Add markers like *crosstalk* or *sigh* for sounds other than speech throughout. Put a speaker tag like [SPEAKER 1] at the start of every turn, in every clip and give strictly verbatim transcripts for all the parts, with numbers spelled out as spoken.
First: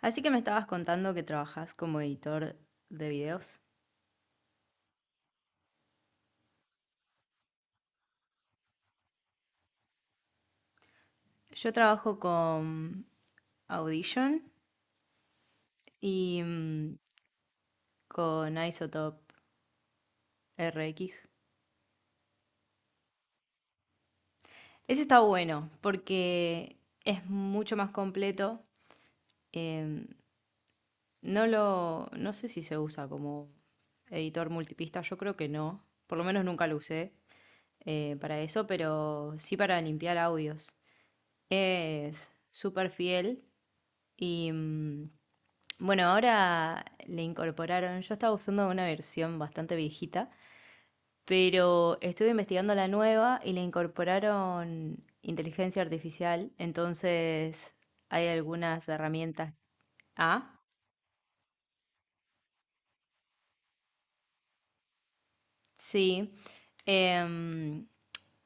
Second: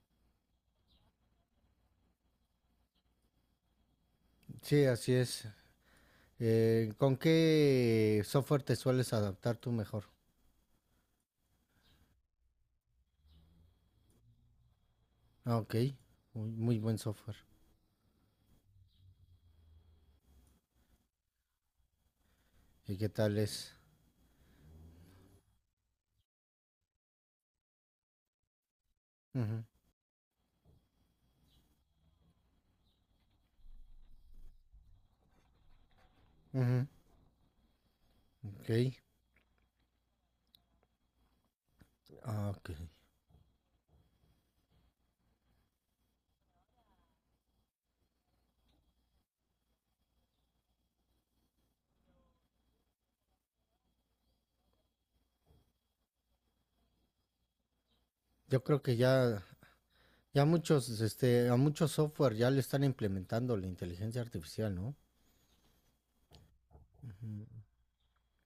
[SPEAKER 1] Así que me estabas contando que trabajas como editor de videos.
[SPEAKER 2] Sí, así es. Eh, ¿con qué software te sueles adaptar tú mejor?
[SPEAKER 1] Yo trabajo con Audition
[SPEAKER 2] Ah, ok.
[SPEAKER 1] y
[SPEAKER 2] Muy, muy
[SPEAKER 1] mm,
[SPEAKER 2] buen software.
[SPEAKER 1] con Isotope R X.
[SPEAKER 2] ¿Y qué tal es?
[SPEAKER 1] Ese está bueno porque es mucho más completo.
[SPEAKER 2] Ujú,
[SPEAKER 1] em, no lo, no sé si se usa como editor multipista, yo creo que no. Por lo menos nunca lo
[SPEAKER 2] ujú,
[SPEAKER 1] usé eh, para eso,
[SPEAKER 2] ok.
[SPEAKER 1] pero sí para limpiar audios. Es
[SPEAKER 2] Ah, ok.
[SPEAKER 1] súper fiel y mm, bueno, ahora le incorporaron, yo estaba usando una versión bastante viejita, pero estuve investigando la nueva y le incorporaron inteligencia artificial, entonces hay
[SPEAKER 2] Yo creo
[SPEAKER 1] algunas
[SPEAKER 2] que ya,
[SPEAKER 1] herramientas.
[SPEAKER 2] ya
[SPEAKER 1] Ah,
[SPEAKER 2] muchos, este, a muchos software ya le están implementando la inteligencia artificial, ¿no?
[SPEAKER 1] sí. Em,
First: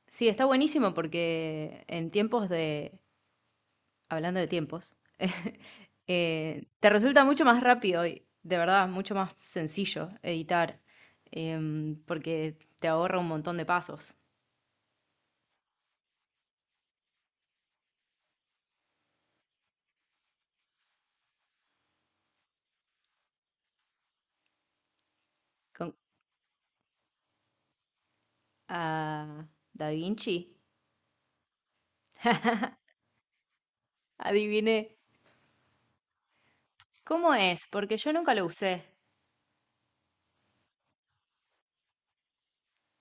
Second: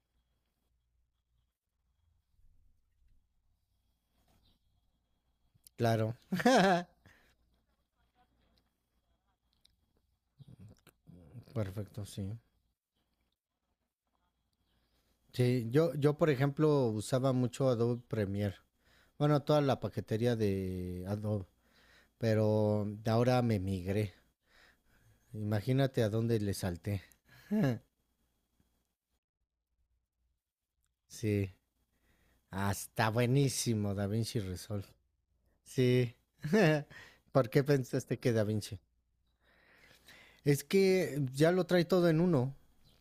[SPEAKER 1] sí, está buenísimo porque en tiempos de, hablando de tiempos, *laughs*
[SPEAKER 2] Claro.
[SPEAKER 1] eh, te
[SPEAKER 2] *laughs*
[SPEAKER 1] resulta mucho más rápido y de verdad mucho más sencillo editar em,
[SPEAKER 2] Perfecto, sí.
[SPEAKER 1] porque te ahorra un montón de pasos.
[SPEAKER 2] Sí, yo, yo por ejemplo usaba mucho Adobe Premiere. Bueno, toda la paquetería de Adobe, pero de ahora me migré.
[SPEAKER 1] Con,
[SPEAKER 2] Imagínate a dónde le salté.
[SPEAKER 1] a Da Vinci,
[SPEAKER 2] Sí. Hasta buenísimo, Da Vinci
[SPEAKER 1] adiviné
[SPEAKER 2] Resolve. Sí. *laughs*
[SPEAKER 1] cómo
[SPEAKER 2] ¿Por qué
[SPEAKER 1] es, porque yo
[SPEAKER 2] pensaste que
[SPEAKER 1] nunca
[SPEAKER 2] Da
[SPEAKER 1] lo
[SPEAKER 2] Vinci?
[SPEAKER 1] usé.
[SPEAKER 2] Es que ya lo trae todo en uno.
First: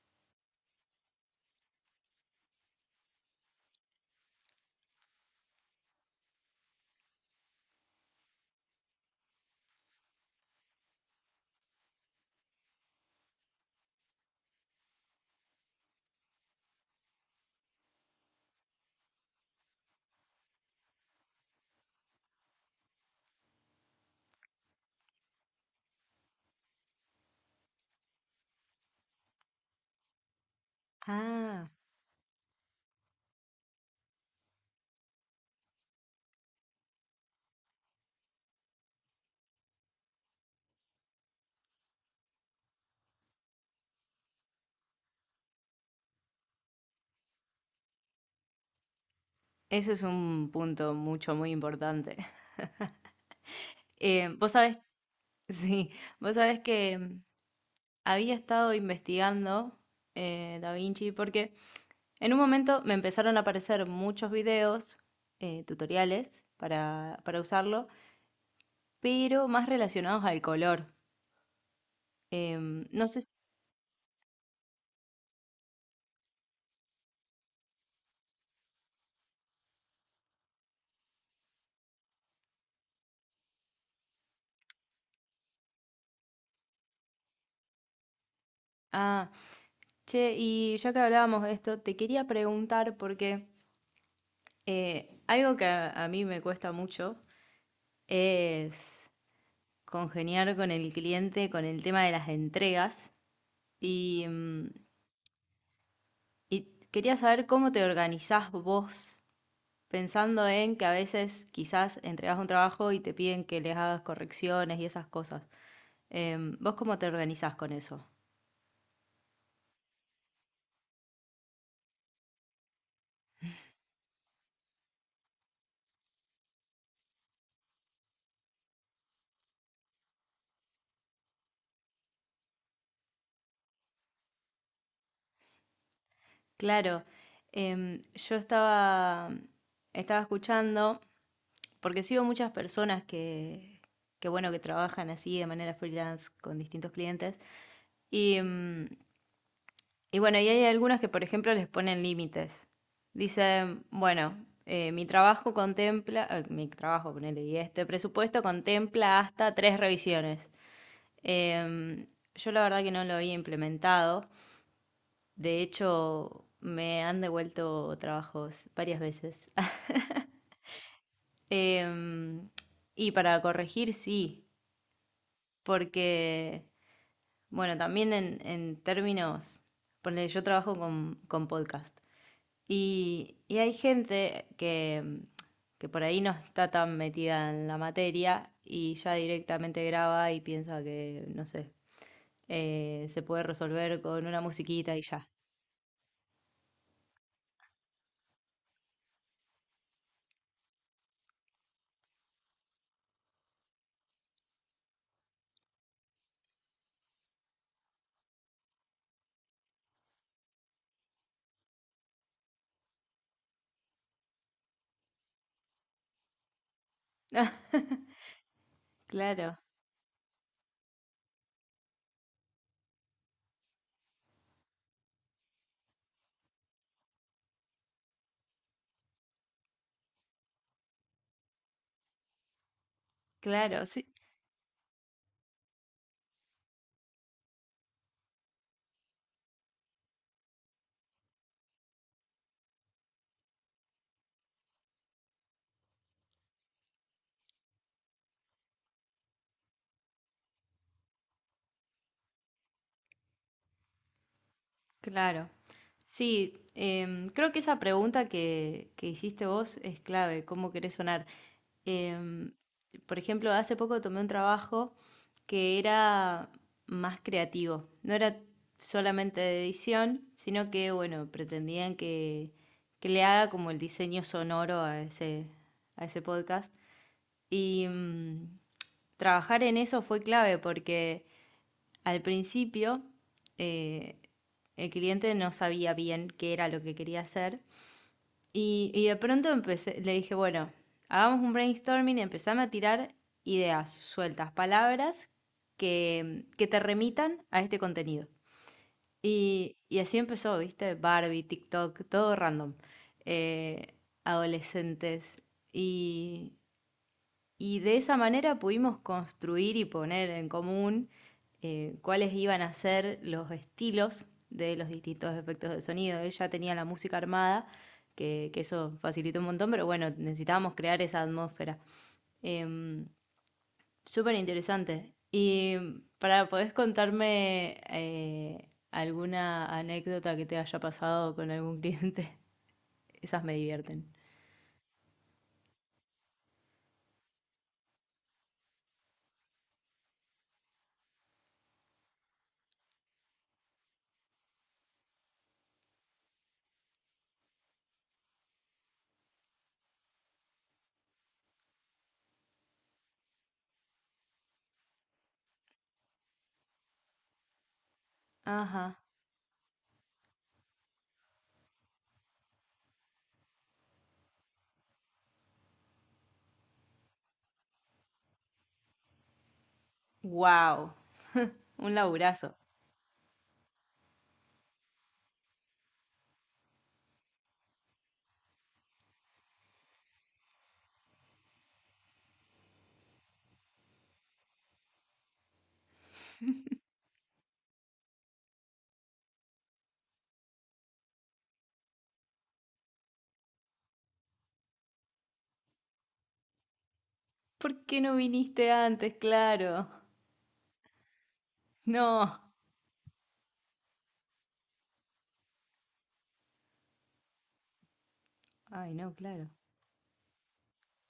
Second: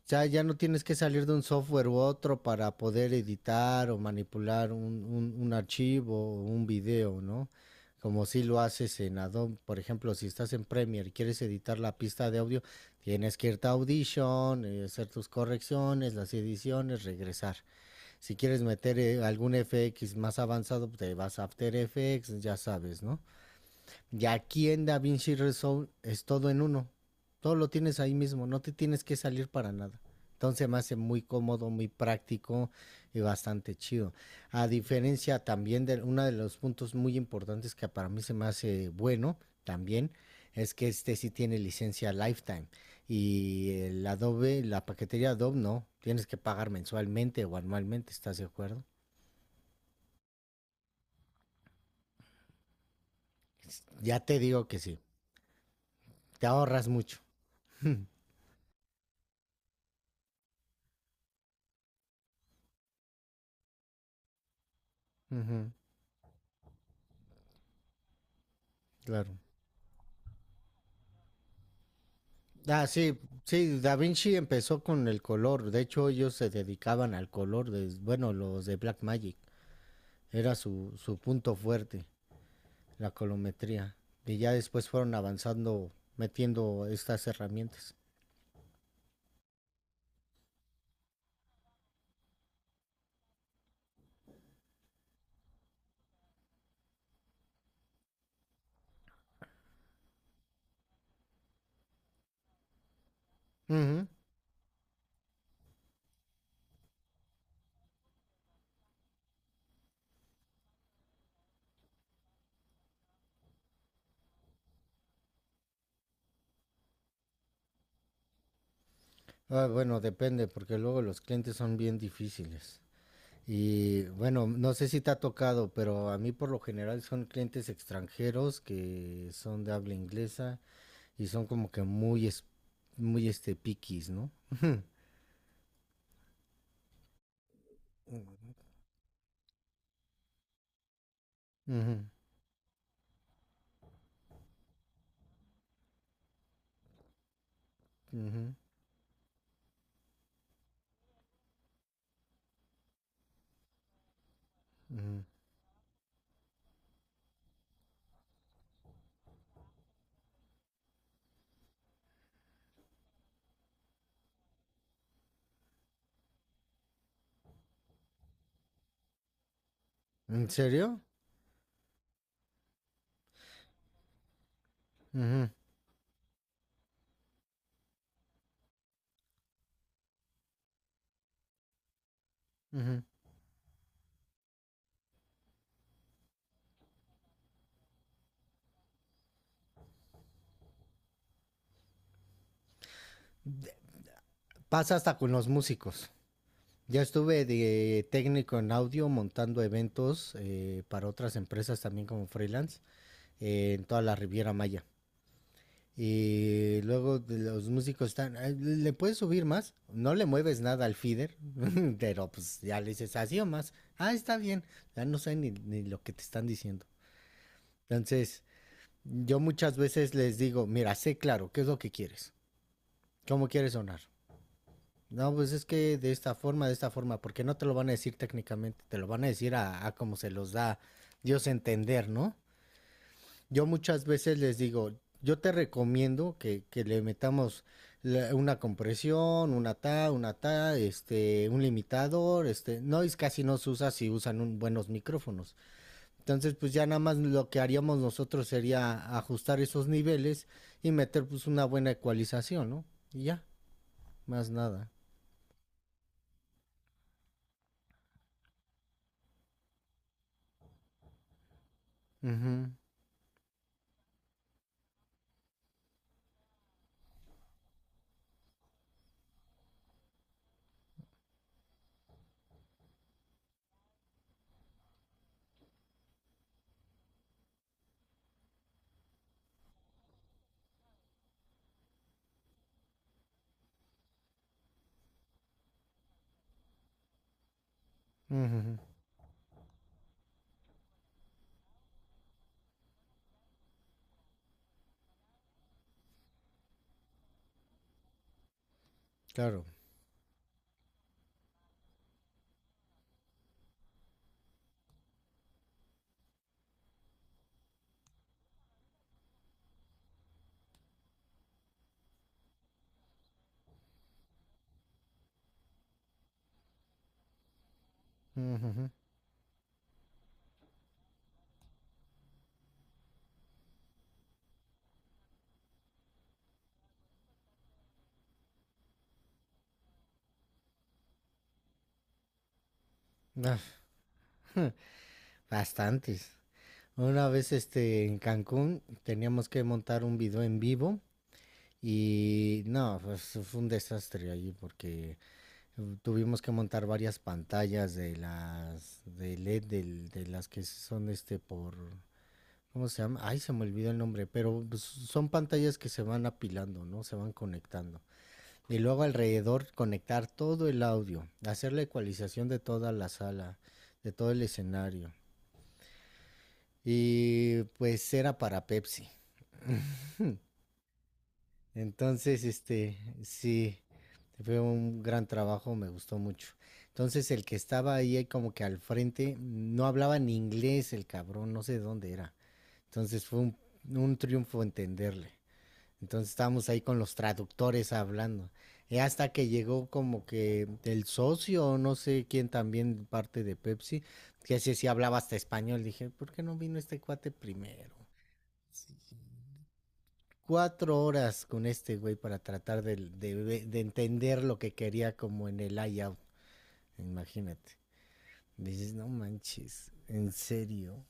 [SPEAKER 2] Ya, ya no tienes que salir de un software u otro para poder editar o manipular un, un, un archivo o un video, ¿no? Como si lo haces en Adobe. Por ejemplo, si estás en Premiere y quieres editar la pista de audio, tienes que irte a Audition, eh, hacer tus correcciones, las ediciones, regresar. Si quieres meter eh, algún F X más avanzado, pues, te vas a After Effects, ya sabes, ¿no? Y aquí en DaVinci Resolve es todo en uno. Todo lo tienes ahí mismo, no te tienes que salir para nada. Entonces me hace muy
[SPEAKER 1] Ah,
[SPEAKER 2] cómodo, muy práctico y bastante chido. A diferencia también de uno de los puntos muy importantes que para mí se me hace bueno también, es que este sí tiene licencia lifetime. Y el Adobe, la paquetería Adobe no, tienes que pagar mensualmente o anualmente, ¿estás de acuerdo?
[SPEAKER 1] eso es un punto mucho, muy importante. *laughs*
[SPEAKER 2] Ya
[SPEAKER 1] Eh,
[SPEAKER 2] te
[SPEAKER 1] vos
[SPEAKER 2] digo
[SPEAKER 1] sabés,
[SPEAKER 2] que sí,
[SPEAKER 1] *laughs* sí, vos
[SPEAKER 2] te
[SPEAKER 1] sabés
[SPEAKER 2] ahorras
[SPEAKER 1] que
[SPEAKER 2] mucho.
[SPEAKER 1] em, había estado investigando eh, Da Vinci porque en un momento me empezaron a aparecer muchos videos,
[SPEAKER 2] Uh
[SPEAKER 1] eh,
[SPEAKER 2] -huh,
[SPEAKER 1] tutoriales para, para usarlo,
[SPEAKER 2] claro.
[SPEAKER 1] pero más relacionados al color.
[SPEAKER 2] Ah,
[SPEAKER 1] Em, no
[SPEAKER 2] sí,
[SPEAKER 1] sé si...
[SPEAKER 2] sí, Da Vinci empezó con el color. De hecho, ellos se dedicaban al color de, bueno, los de Black Magic. Era su, su punto fuerte, la colometría. Y ya después fueron avanzando, metiendo estas herramientas.
[SPEAKER 1] Ah, che, y ya que hablábamos de esto, te quería preguntar porque eh, algo que a, a mí me cuesta mucho es congeniar con el cliente con el tema de las entregas
[SPEAKER 2] Ujú.
[SPEAKER 1] y, mm, y quería saber cómo te organizás vos pensando en que a veces quizás entregas un trabajo y te piden que les hagas correcciones y esas cosas. Em, ¿vos cómo te organizás con eso?
[SPEAKER 2] Ah, bueno, depende, porque luego los clientes son bien difíciles. Y bueno, no sé si te ha tocado, pero a mí por lo general son clientes extranjeros que son de habla inglesa y son como que muy, es- muy este piquis, ¿no?
[SPEAKER 1] Claro, em, yo estaba, estaba escuchando, porque
[SPEAKER 2] Ujú,
[SPEAKER 1] sigo muchas personas que, que, bueno, que trabajan así de manera freelance con distintos clientes, y,
[SPEAKER 2] ujú,
[SPEAKER 1] em, y bueno, y hay algunos que, por ejemplo, les ponen límites. Dicen, bueno, eh, mi
[SPEAKER 2] ujú.
[SPEAKER 1] trabajo contempla, eh, mi trabajo, ponele, y este presupuesto contempla hasta tres revisiones. Em, yo la verdad que no lo había implementado. De hecho, me han devuelto trabajos varias veces. *laughs*
[SPEAKER 2] ¿En serio?
[SPEAKER 1] Em, y para corregir, sí,
[SPEAKER 2] Ujú,
[SPEAKER 1] porque, bueno, también en, en términos, ponele, yo trabajo con, con podcast.
[SPEAKER 2] ujú.
[SPEAKER 1] Y, y hay gente que, mm, que por ahí no está tan metida en la materia y ya directamente graba y piensa que, no sé, eh, se puede resolver con una
[SPEAKER 2] Pasa
[SPEAKER 1] musiquita y
[SPEAKER 2] hasta
[SPEAKER 1] ya.
[SPEAKER 2] con los músicos. Ya estuve de técnico en audio montando eventos eh, para otras empresas también como freelance eh, en toda la Riviera Maya. Y luego de los músicos están, "Ay, ¿le puedes subir más? No le mueves nada al feeder, *laughs* pero pues ya le dices así o más. Ah, está bien. Ya no sé ni, ni lo que te están diciendo.
[SPEAKER 1] *laughs*
[SPEAKER 2] Entonces, yo
[SPEAKER 1] Claro,
[SPEAKER 2] muchas veces les digo, mira, sé claro, ¿qué es lo que quieres? ¿Cómo quieres sonar? No, pues es que de esta forma, de esta forma, porque no te lo van a decir técnicamente, te lo van a decir a, a como se los da Dios a entender, ¿no? Yo
[SPEAKER 1] claro,
[SPEAKER 2] muchas
[SPEAKER 1] sí,
[SPEAKER 2] veces les digo, yo te recomiendo que, que le metamos la- una compresión, una ta, una ta, este, un limitador, este, no es casi no se usa si usan un- buenos micrófonos. Entonces, pues ya nada más lo que haríamos nosotros sería ajustar esos niveles y meter pues una buena ecualización, ¿no? Y ya, más nada.
[SPEAKER 1] claro. Sí, em, creo que esa pregunta que, que hiciste vos es clave, ¿cómo querés sonar? Em,
[SPEAKER 2] Ujú,
[SPEAKER 1] por ejemplo, hace poco tomé un trabajo que era más creativo. No era solamente de edición, sino que, bueno, pretendían que, que le haga como el diseño sonoro a ese, a ese podcast. Y mm, trabajar en eso fue clave porque al principio eh, el cliente no sabía bien qué era lo que quería hacer
[SPEAKER 2] ujujú,
[SPEAKER 1] y, y de pronto empecé, le dije, bueno, hagamos un brainstorming, empezame a tirar ideas sueltas, palabras que, que te remitan a este contenido.
[SPEAKER 2] claro.
[SPEAKER 1] Y, y así empezó, ¿viste? Barbie, TikTok, todo random. Eh, adolescentes. Y, y de esa manera pudimos construir y poner en común eh, cuáles iban a ser los estilos de los distintos efectos de sonido. Él ya tenía la música armada, que, que
[SPEAKER 2] Ujujú.
[SPEAKER 1] eso facilitó un montón, pero bueno, necesitábamos crear esa atmósfera. Eh, Súper interesante. Y para, ¿podés contarme eh, alguna anécdota que te haya pasado con algún cliente? *laughs* Esas me
[SPEAKER 2] Ah,
[SPEAKER 1] divierten.
[SPEAKER 2] bastantes. Una vez este en Cancún teníamos que montar un video en vivo y no, pues, fue un desastre allí porque eh, tuvimos que montar varias pantallas de las de L E D del- de, las que son este por ¿cómo se llama? Ay, se me olvidó el nombre, pero pues, son pantallas que se van apilando, ¿no? Se van conectando. Y
[SPEAKER 1] Ajá.
[SPEAKER 2] luego alrededor conectar todo el audio, hacer la ecualización de toda la sala, de todo el escenario. Y pues era para Pepsi.
[SPEAKER 1] Wow, un
[SPEAKER 2] Entonces,
[SPEAKER 1] laburazo.
[SPEAKER 2] este, sí, fue un gran trabajo, me gustó mucho. Entonces el que estaba ahí ahí como que al frente no hablaba ni inglés el cabrón, no sé de dónde era. Entonces fue un, un triunfo entenderle. Entonces estábamos ahí con los traductores hablando. Y hasta que llegó como que el socio, no sé quién también parte de Pepsi, que así sí hablaba hasta español. Dije, ¿por qué no vino este cuate
[SPEAKER 1] ¿Por
[SPEAKER 2] primero?
[SPEAKER 1] qué no viniste antes? Claro.
[SPEAKER 2] Cuatro horas con este güey
[SPEAKER 1] No.
[SPEAKER 2] para tratar de, de- de entender lo que quería como en el layout. Imagínate.
[SPEAKER 1] Ay,
[SPEAKER 2] Dices, no
[SPEAKER 1] no, claro.
[SPEAKER 2] manches, en serio.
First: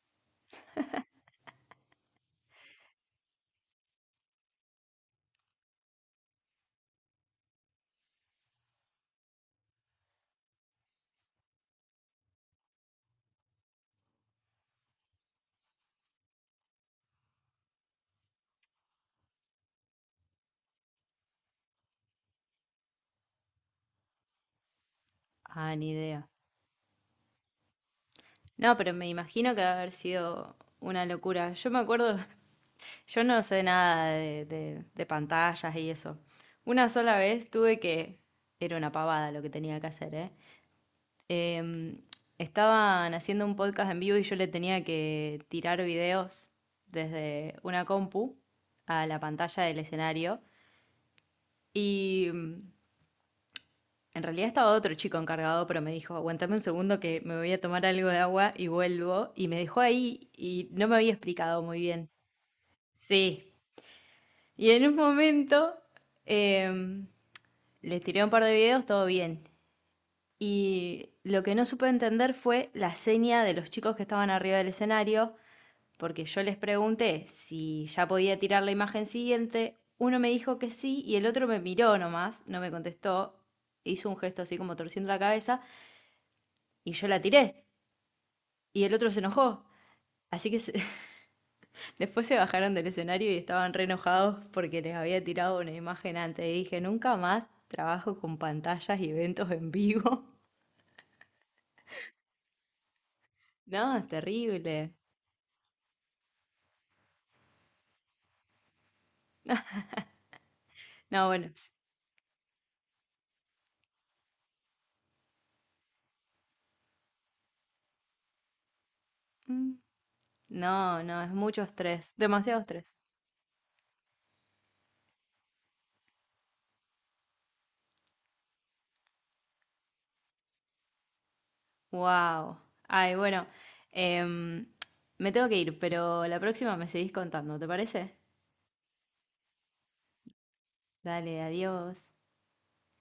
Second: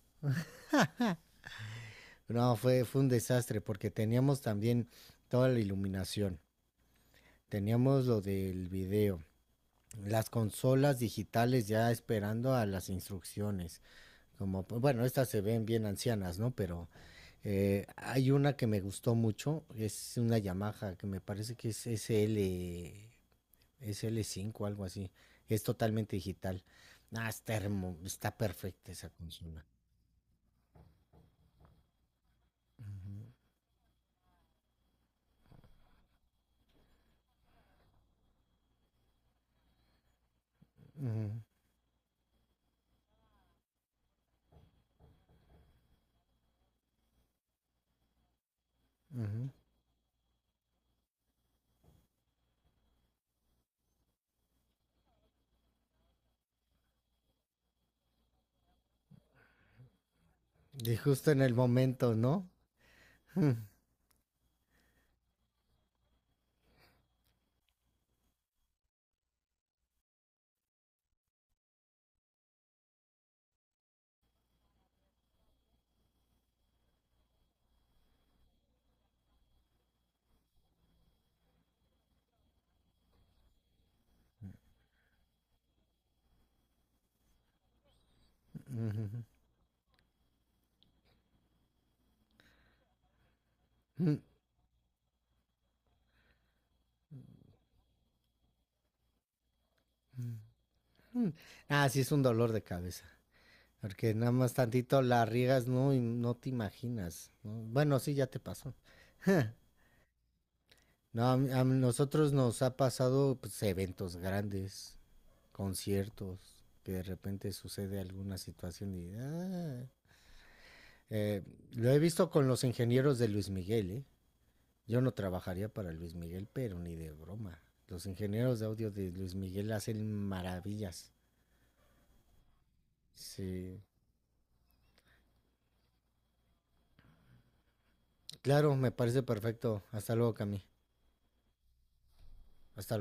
[SPEAKER 2] No, fue, fue un desastre porque teníamos también toda la iluminación. Teníamos lo del video, las consolas digitales ya esperando a las instrucciones. Como, pues, bueno, estas se ven bien ancianas, ¿no? Pero eh, hay una que me gustó mucho, es una Yamaha que me parece que es S L, S L cinco algo así. Es
[SPEAKER 1] Ah, ni
[SPEAKER 2] totalmente
[SPEAKER 1] idea.
[SPEAKER 2] digital. Ah, está hermo- está
[SPEAKER 1] No,
[SPEAKER 2] perfecta
[SPEAKER 1] pero me
[SPEAKER 2] esa
[SPEAKER 1] imagino que
[SPEAKER 2] consola.
[SPEAKER 1] va a haber sido una locura. Yo me acuerdo, *laughs*
[SPEAKER 2] Ujú,
[SPEAKER 1] yo no sé nada de, de- de pantallas y eso. Una sola vez tuve que, era una pavada lo que tenía que hacer, ¿eh? Em, estaban haciendo un podcast en vivo y yo le tenía que tirar videos desde una compu a la
[SPEAKER 2] ujú.
[SPEAKER 1] pantalla del escenario. Y mm, en realidad estaba otro chico encargado, pero me dijo, aguantame un segundo que me voy a tomar algo de agua y vuelvo. Y me dejó ahí y no me
[SPEAKER 2] Y
[SPEAKER 1] había
[SPEAKER 2] justo en el
[SPEAKER 1] explicado muy bien.
[SPEAKER 2] momento, ¿no?
[SPEAKER 1] Sí. Y en un momento em, les tiré un par de videos, todo bien. Y lo que no supe entender fue la seña de los chicos que estaban arriba del escenario, porque yo les pregunté si ya podía tirar la imagen siguiente. Uno me dijo que sí y el otro me miró nomás, no me contestó. Hizo un gesto así como torciendo la cabeza. Y yo la tiré. Y el otro se
[SPEAKER 2] Ujú.
[SPEAKER 1] enojó. Así que se- *laughs* después se bajaron del escenario y estaban re
[SPEAKER 2] Mm.
[SPEAKER 1] enojados porque les había tirado una imagen antes. Y dije, nunca más trabajo con pantallas y eventos en vivo. *laughs*
[SPEAKER 2] Ah, sí, es un dolor de cabeza.
[SPEAKER 1] No, es
[SPEAKER 2] Porque nada más
[SPEAKER 1] terrible.
[SPEAKER 2] tantito la riegas, no, y no te imaginas. ¿No? Bueno, sí, ya te pasó. *laughs* No,
[SPEAKER 1] No,
[SPEAKER 2] a,
[SPEAKER 1] bueno.
[SPEAKER 2] mí- a
[SPEAKER 1] s-
[SPEAKER 2] nosotros nos ha pasado pues, eventos grandes, conciertos, que de repente sucede alguna situación y...
[SPEAKER 1] mm,
[SPEAKER 2] ah.
[SPEAKER 1] no, no, es
[SPEAKER 2] Eh,
[SPEAKER 1] mucho
[SPEAKER 2] lo he
[SPEAKER 1] estrés.
[SPEAKER 2] visto con
[SPEAKER 1] Demasiado
[SPEAKER 2] los
[SPEAKER 1] estrés.
[SPEAKER 2] ingenieros de Luis Miguel, ¿eh? Yo no trabajaría para Luis Miguel, pero ni de broma. Los ingenieros de audio de Luis Miguel hacen maravillas.
[SPEAKER 1] Wow. Ay, bueno.
[SPEAKER 2] Sí.
[SPEAKER 1] em, me tengo que ir, pero la próxima me seguís contando, ¿te parece?
[SPEAKER 2] Claro, me parece perfecto. Hasta luego, Cami.
[SPEAKER 1] Dale, adiós.
[SPEAKER 2] Hasta